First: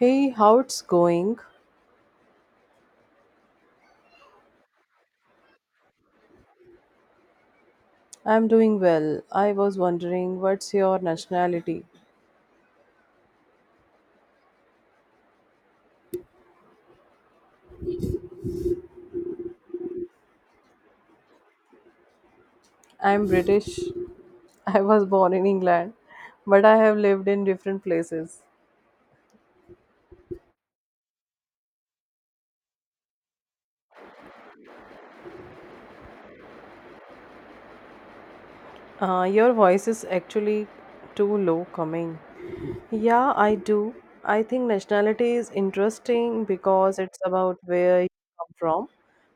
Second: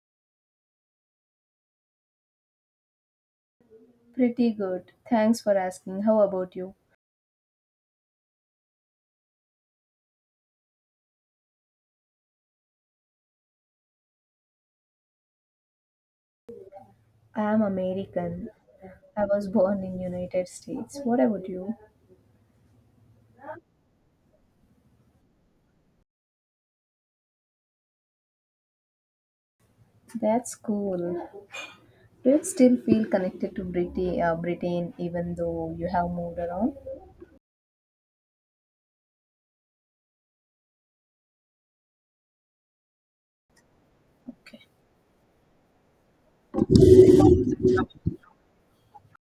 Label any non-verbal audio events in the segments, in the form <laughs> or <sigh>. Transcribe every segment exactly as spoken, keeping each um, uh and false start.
Hey, how it's going? Pretty good. Thanks for asking. How about you? I'm doing well. I was wondering what's your nationality? I am American. I was born in United States. What about you? I'm British. <laughs> I was born in England, but I have lived in different places. That's cool. Do you still feel connected to Briti- uh, Britain even though you have moved around? Uh, your voice is actually too low coming. Yeah, I do. I think nationality is interesting because it's about where you come from,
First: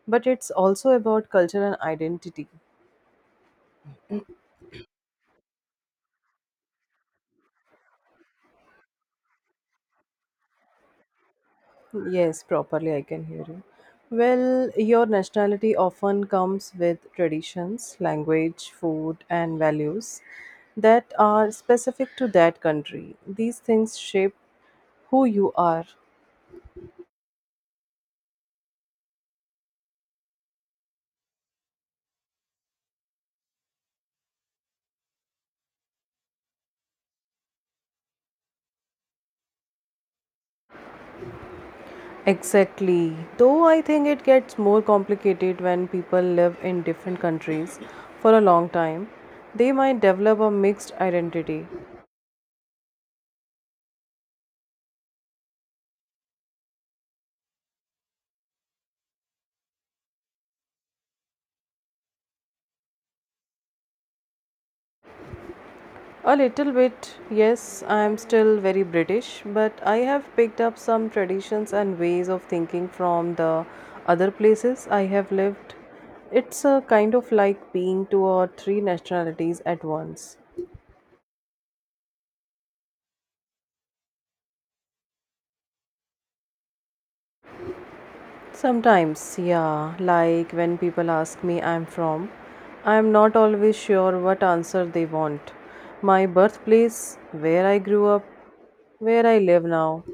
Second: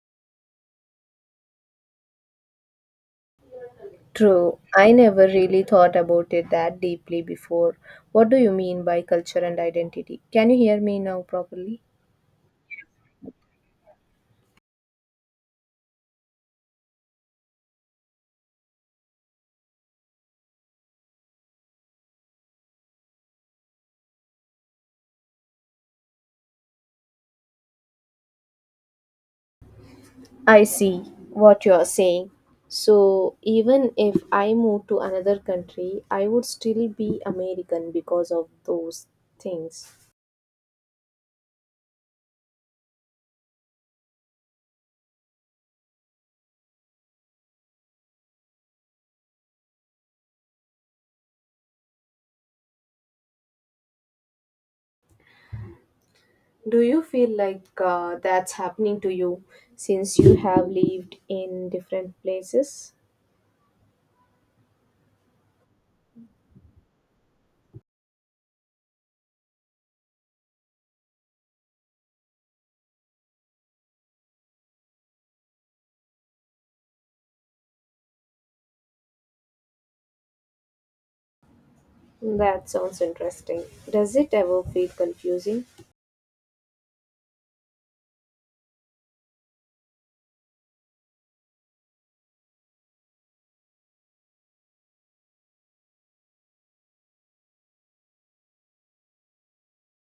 but it's also about culture and identity. True. I never really thought about it that deeply before. What do you mean by culture and identity? Can you hear me now properly? Yes, properly, I can hear you. Well, your nationality often comes with traditions, language, food, and values that are specific to that country. These things shape who you are. I see what you're saying. So, even if I move to another country, I would still be American because of those things. Exactly. Though I think it gets more complicated when people live in different countries for a long time, they might develop a mixed identity. Do you feel like uh, that's happening to you since you have lived in different places? A little bit, yes, I am still very British, but I have picked up some traditions and ways of thinking from the other places I have lived. It's a kind of like being two or three nationalities at once. That sounds interesting. Does it ever feel confusing? Sometimes, yeah, like when people ask me I'm from, I'm not always sure what answer they want. My birthplace, where I grew up, where I live now.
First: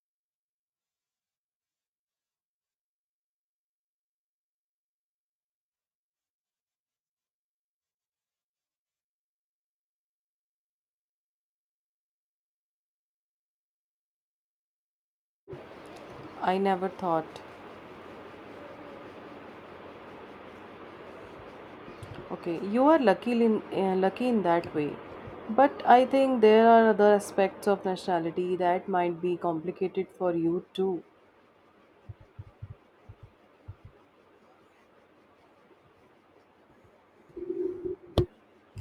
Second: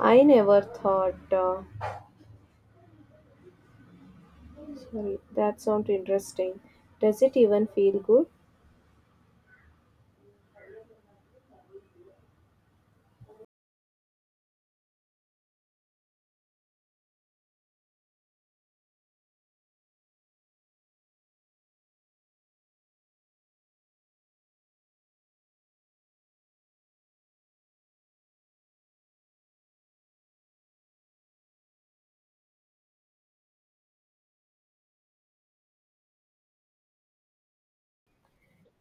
I never thought. Uh, sorry, that sounds interesting. Does it even feel good? I never thought okay, you are lucky in uh, lucky in that way. But I think there are other aspects of nationality that might be complicated for you too.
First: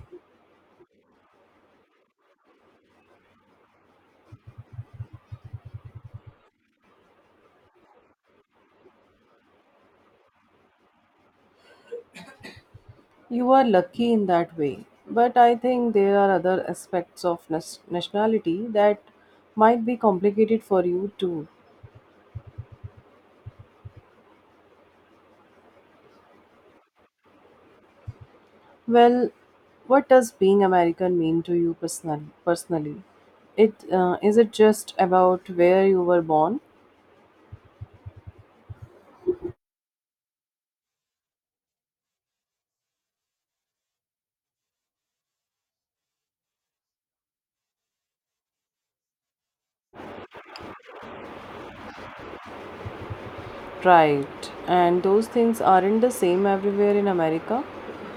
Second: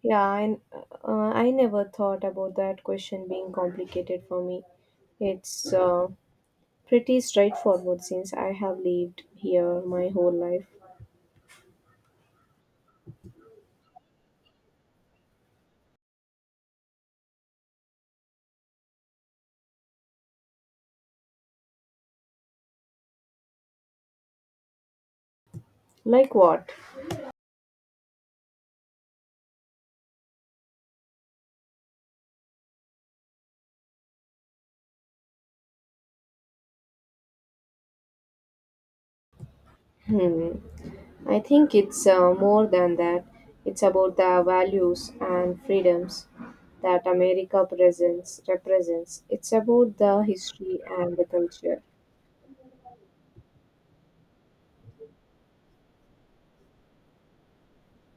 Yeah, I, uh, I never thought about that question being complicated for me. It's uh, pretty straightforward since I have lived here my whole life. You are lucky in that way. But I think there are other aspects of nas- nationality that might be complicated for you too. Like what? Well, what does being American mean to you personally? Personally, it uh, is it just about where you were born? Hmm. I think it's uh, more than that. It's about the values and freedoms that America presents represents. It's about the history and the culture. Right. And those things aren't the same everywhere in America,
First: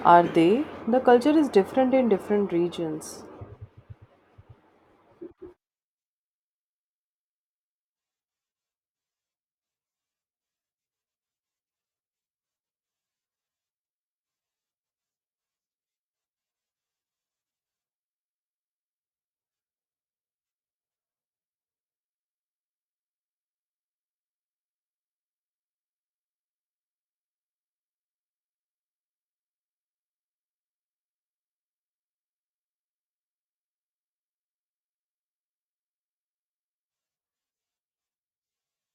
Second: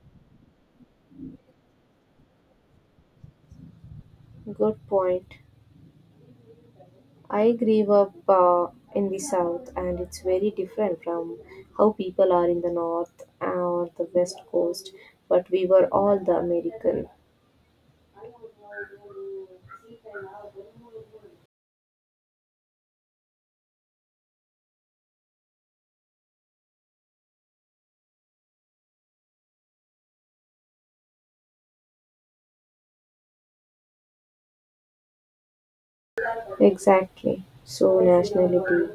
are they? The culture is different in different regions. Good point. I grew up uh, in the south, and it's very different from how people are in the north or the west coast, but we were all the American. Exactly. So, nationality.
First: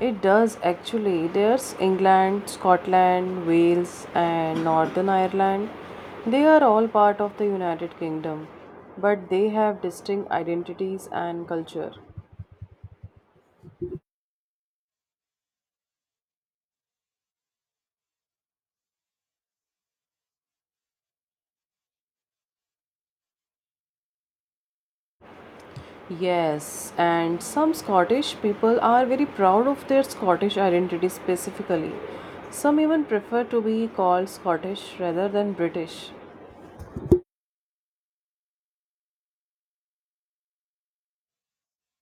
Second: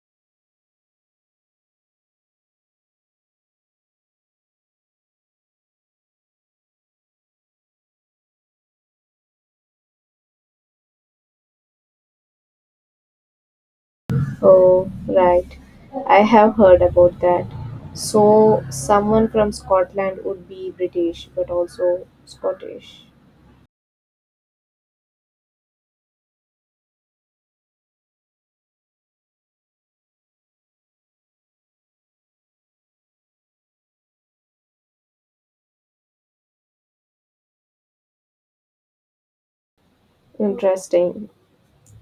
It does actually. There's England, Scotland, Wales, and Northern Ireland. They are all part of the United Kingdom, but they have distinct identities and culture. Oh, right. I have heard about that. So, someone from Scotland would be British, but also Scottish. Yes, and some Scottish people are very proud of their Scottish identity specifically. Some even prefer to be called Scottish rather than British. Interesting.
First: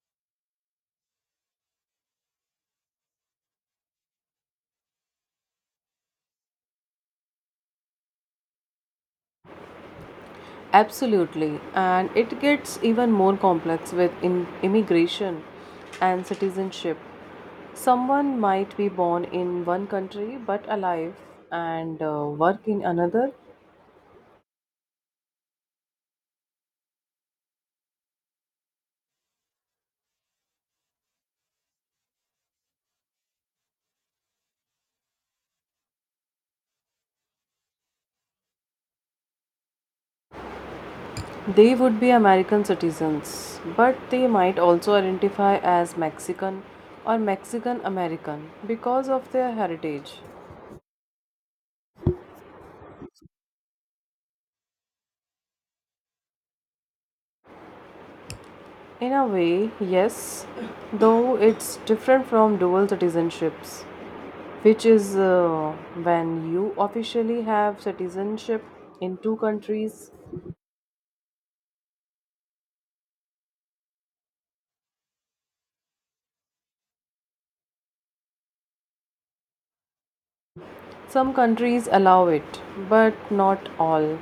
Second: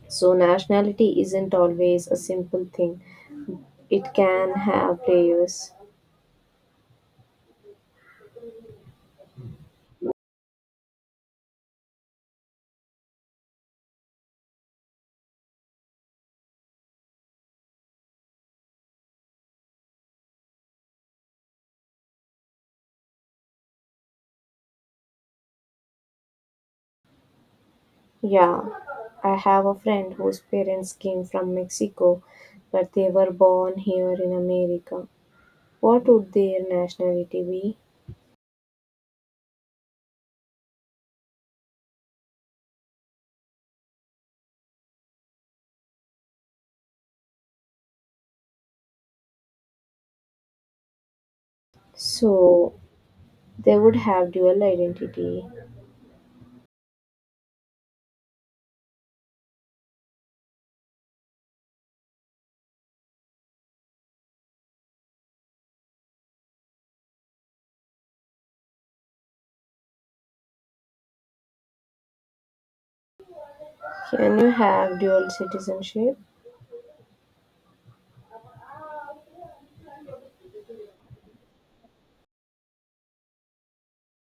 So, nationality isn't always a simple thing, it can have layers. Absolutely, and it gets even more complex with in- immigration and citizenship. Someone might be born in one country but alive and uh, work in another. Yeah, I have a friend whose parents came from Mexico, but they were born here in America. What would their nationality be? They would be American citizens, but they might also identify as Mexican or Mexican American because of their heritage. So, they would have dual identity. In a way, yes, though it's different from dual citizenships, which is uh, when you officially have citizenship in two countries. Can you have dual citizenship? Some countries allow it, but not all.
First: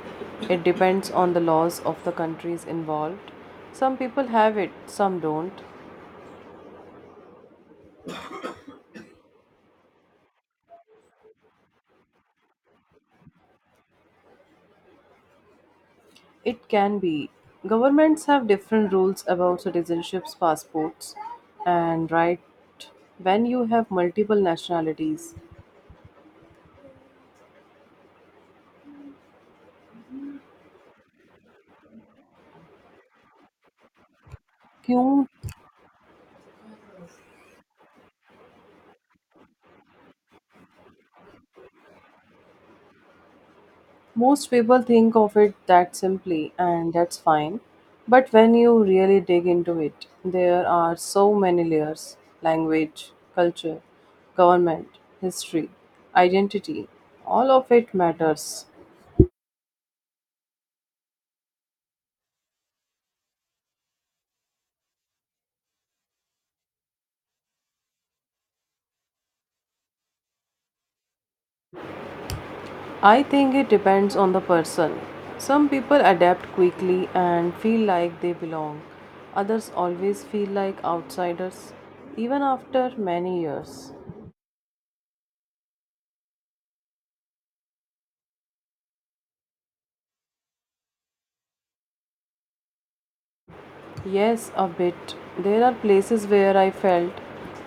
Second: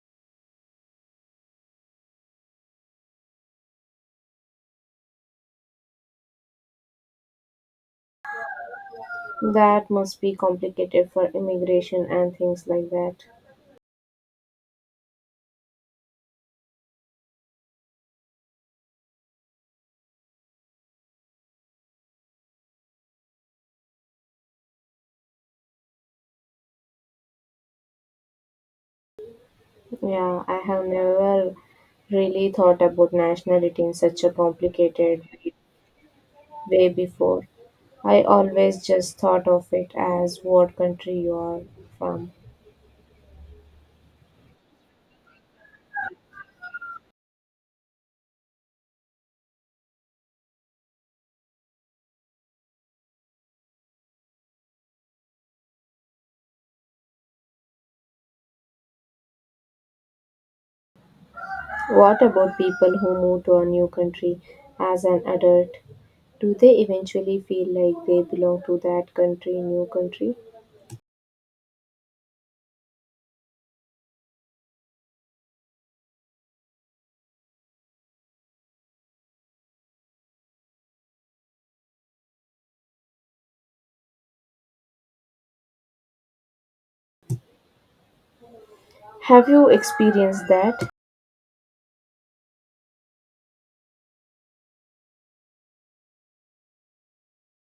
It depends on the laws of the countries involved. Some people have it, some don't. That must be complicated for immigration and things like that. It can be. Governments have different rules about citizenships, passports, and right when you have multiple nationalities. Yeah, I have never really thought about nationality in such a complicated You, way. Way before. I always just thought of it as what country you are from. most people think of it that simply, and that's fine. But when you really dig into it, there are so many layers: language, culture, government, history, identity. All of it matters. What about people who move to a new country as an adult? Do they eventually feel like they belong to that country, new country? I think it depends on the person. Some people adapt quickly and feel like they belong. Others always feel like outsiders, even after many years. Have you experienced that? Yes, a bit. There are places where I felt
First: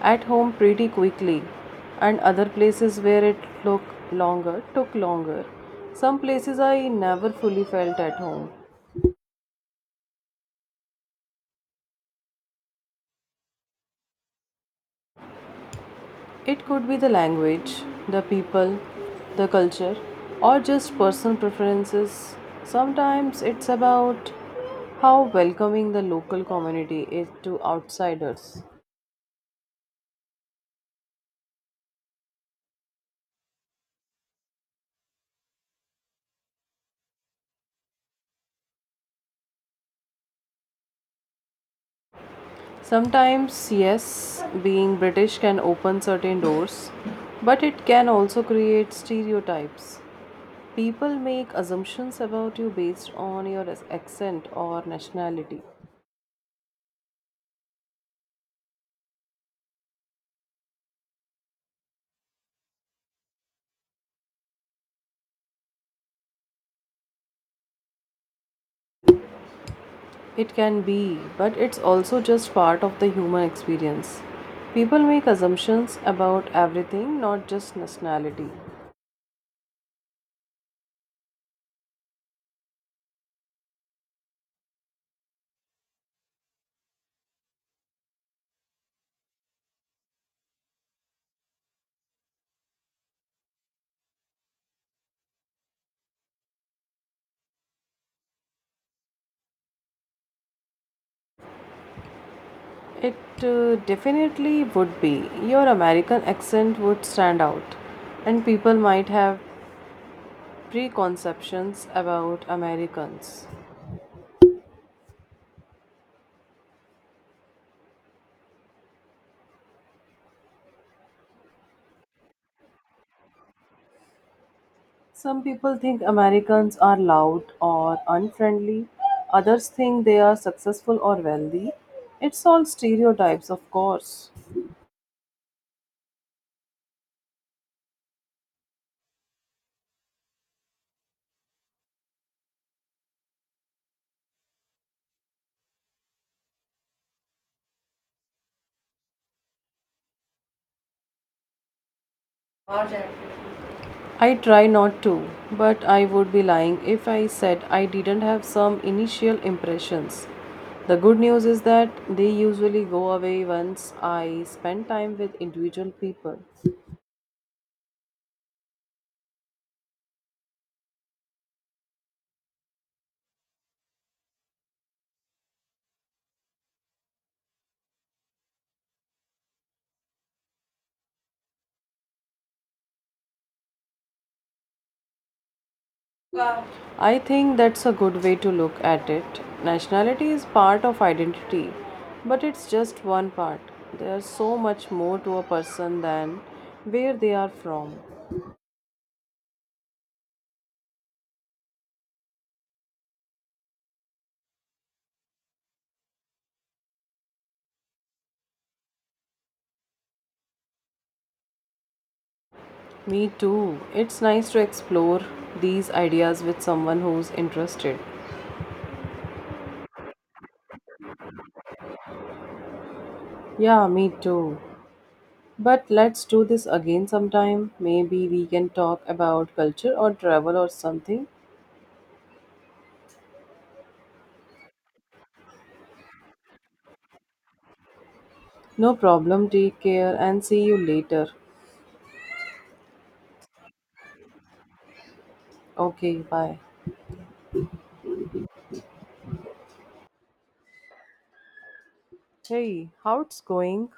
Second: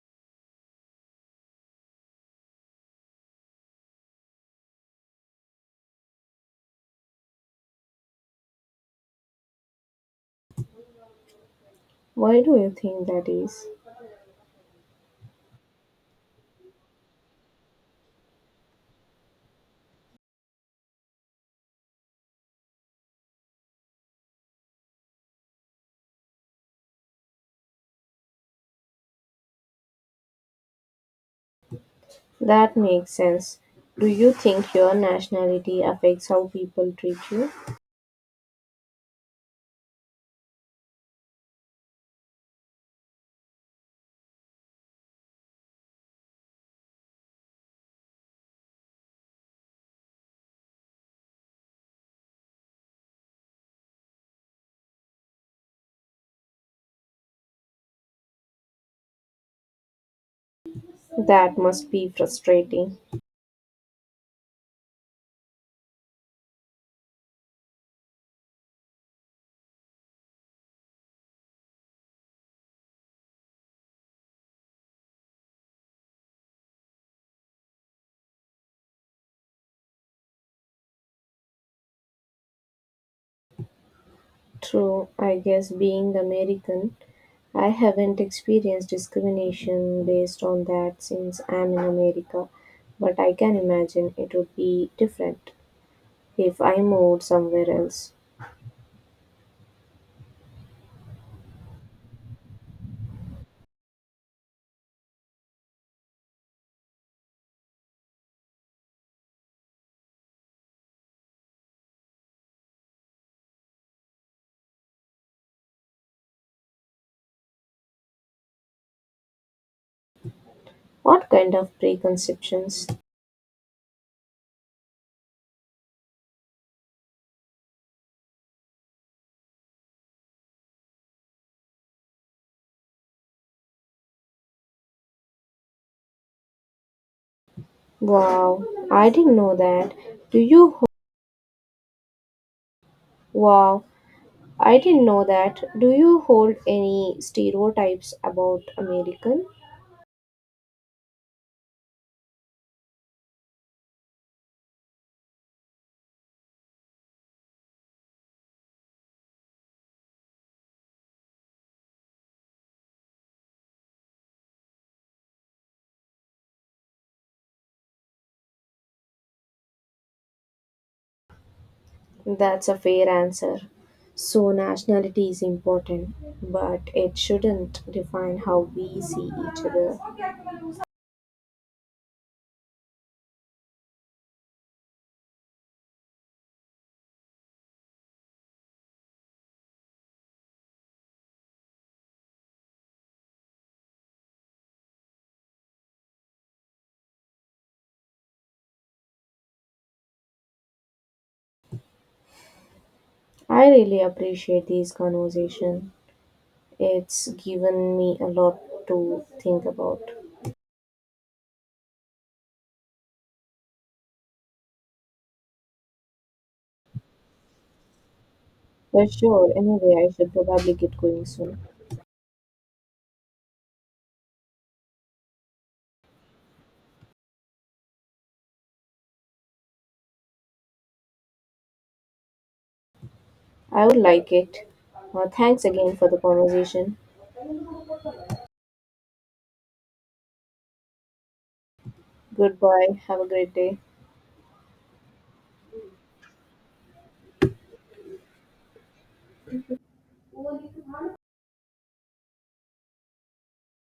at home pretty quickly, and other places where it took longer, took longer. Some places I never fully felt at home. Why do you think that is? It could be the language, the people, the culture, or just personal preferences. Sometimes it's about how welcoming the local community is to outsiders. That makes sense. Do you think your nationality affects how people treat you? Sometimes, yes, being British can open certain doors, but it can also create stereotypes. People make assumptions about you based on your accent or nationality. That must be frustrating. It can be, but it's also just part of the human experience. People make assumptions about everything, not just nationality. True, I guess being American, I haven't experienced discrimination based on that since I'm in America, but I can imagine it would be different if I moved somewhere else. It uh, definitely would be. Your American accent would stand out, and people might have preconceptions about Americans. What kind of preconceptions? Some people think Americans are loud or unfriendly, others think they are successful or wealthy. It's all stereotypes, of course. Wow, I didn't know that. Do you ho- Wow, I didn't know that. Do you hold any stereotypes about American? I try not to, but I would be lying if I said I didn't have some initial impressions. The good news is that they usually go away once I spend time with individual people. That's a fair answer. So, nationality is important, but it shouldn't define how we see each other. I think that's a good way to look at it. Nationality is part of identity, but it's just one part. There's so much more to a person than where they are from. I really appreciate this conversation. It's given me a lot to think about. Me too. It's nice to explore these ideas with someone who's interested. For sure, anyway, I should probably get going soon. Yeah, me too. But let's do this again sometime. Maybe we can talk about culture or travel or something. I would like it. Uh, thanks again for the conversation. No problem. Take care and see you later. Goodbye. Have a great day. Okay, bye. Hey, how it's going?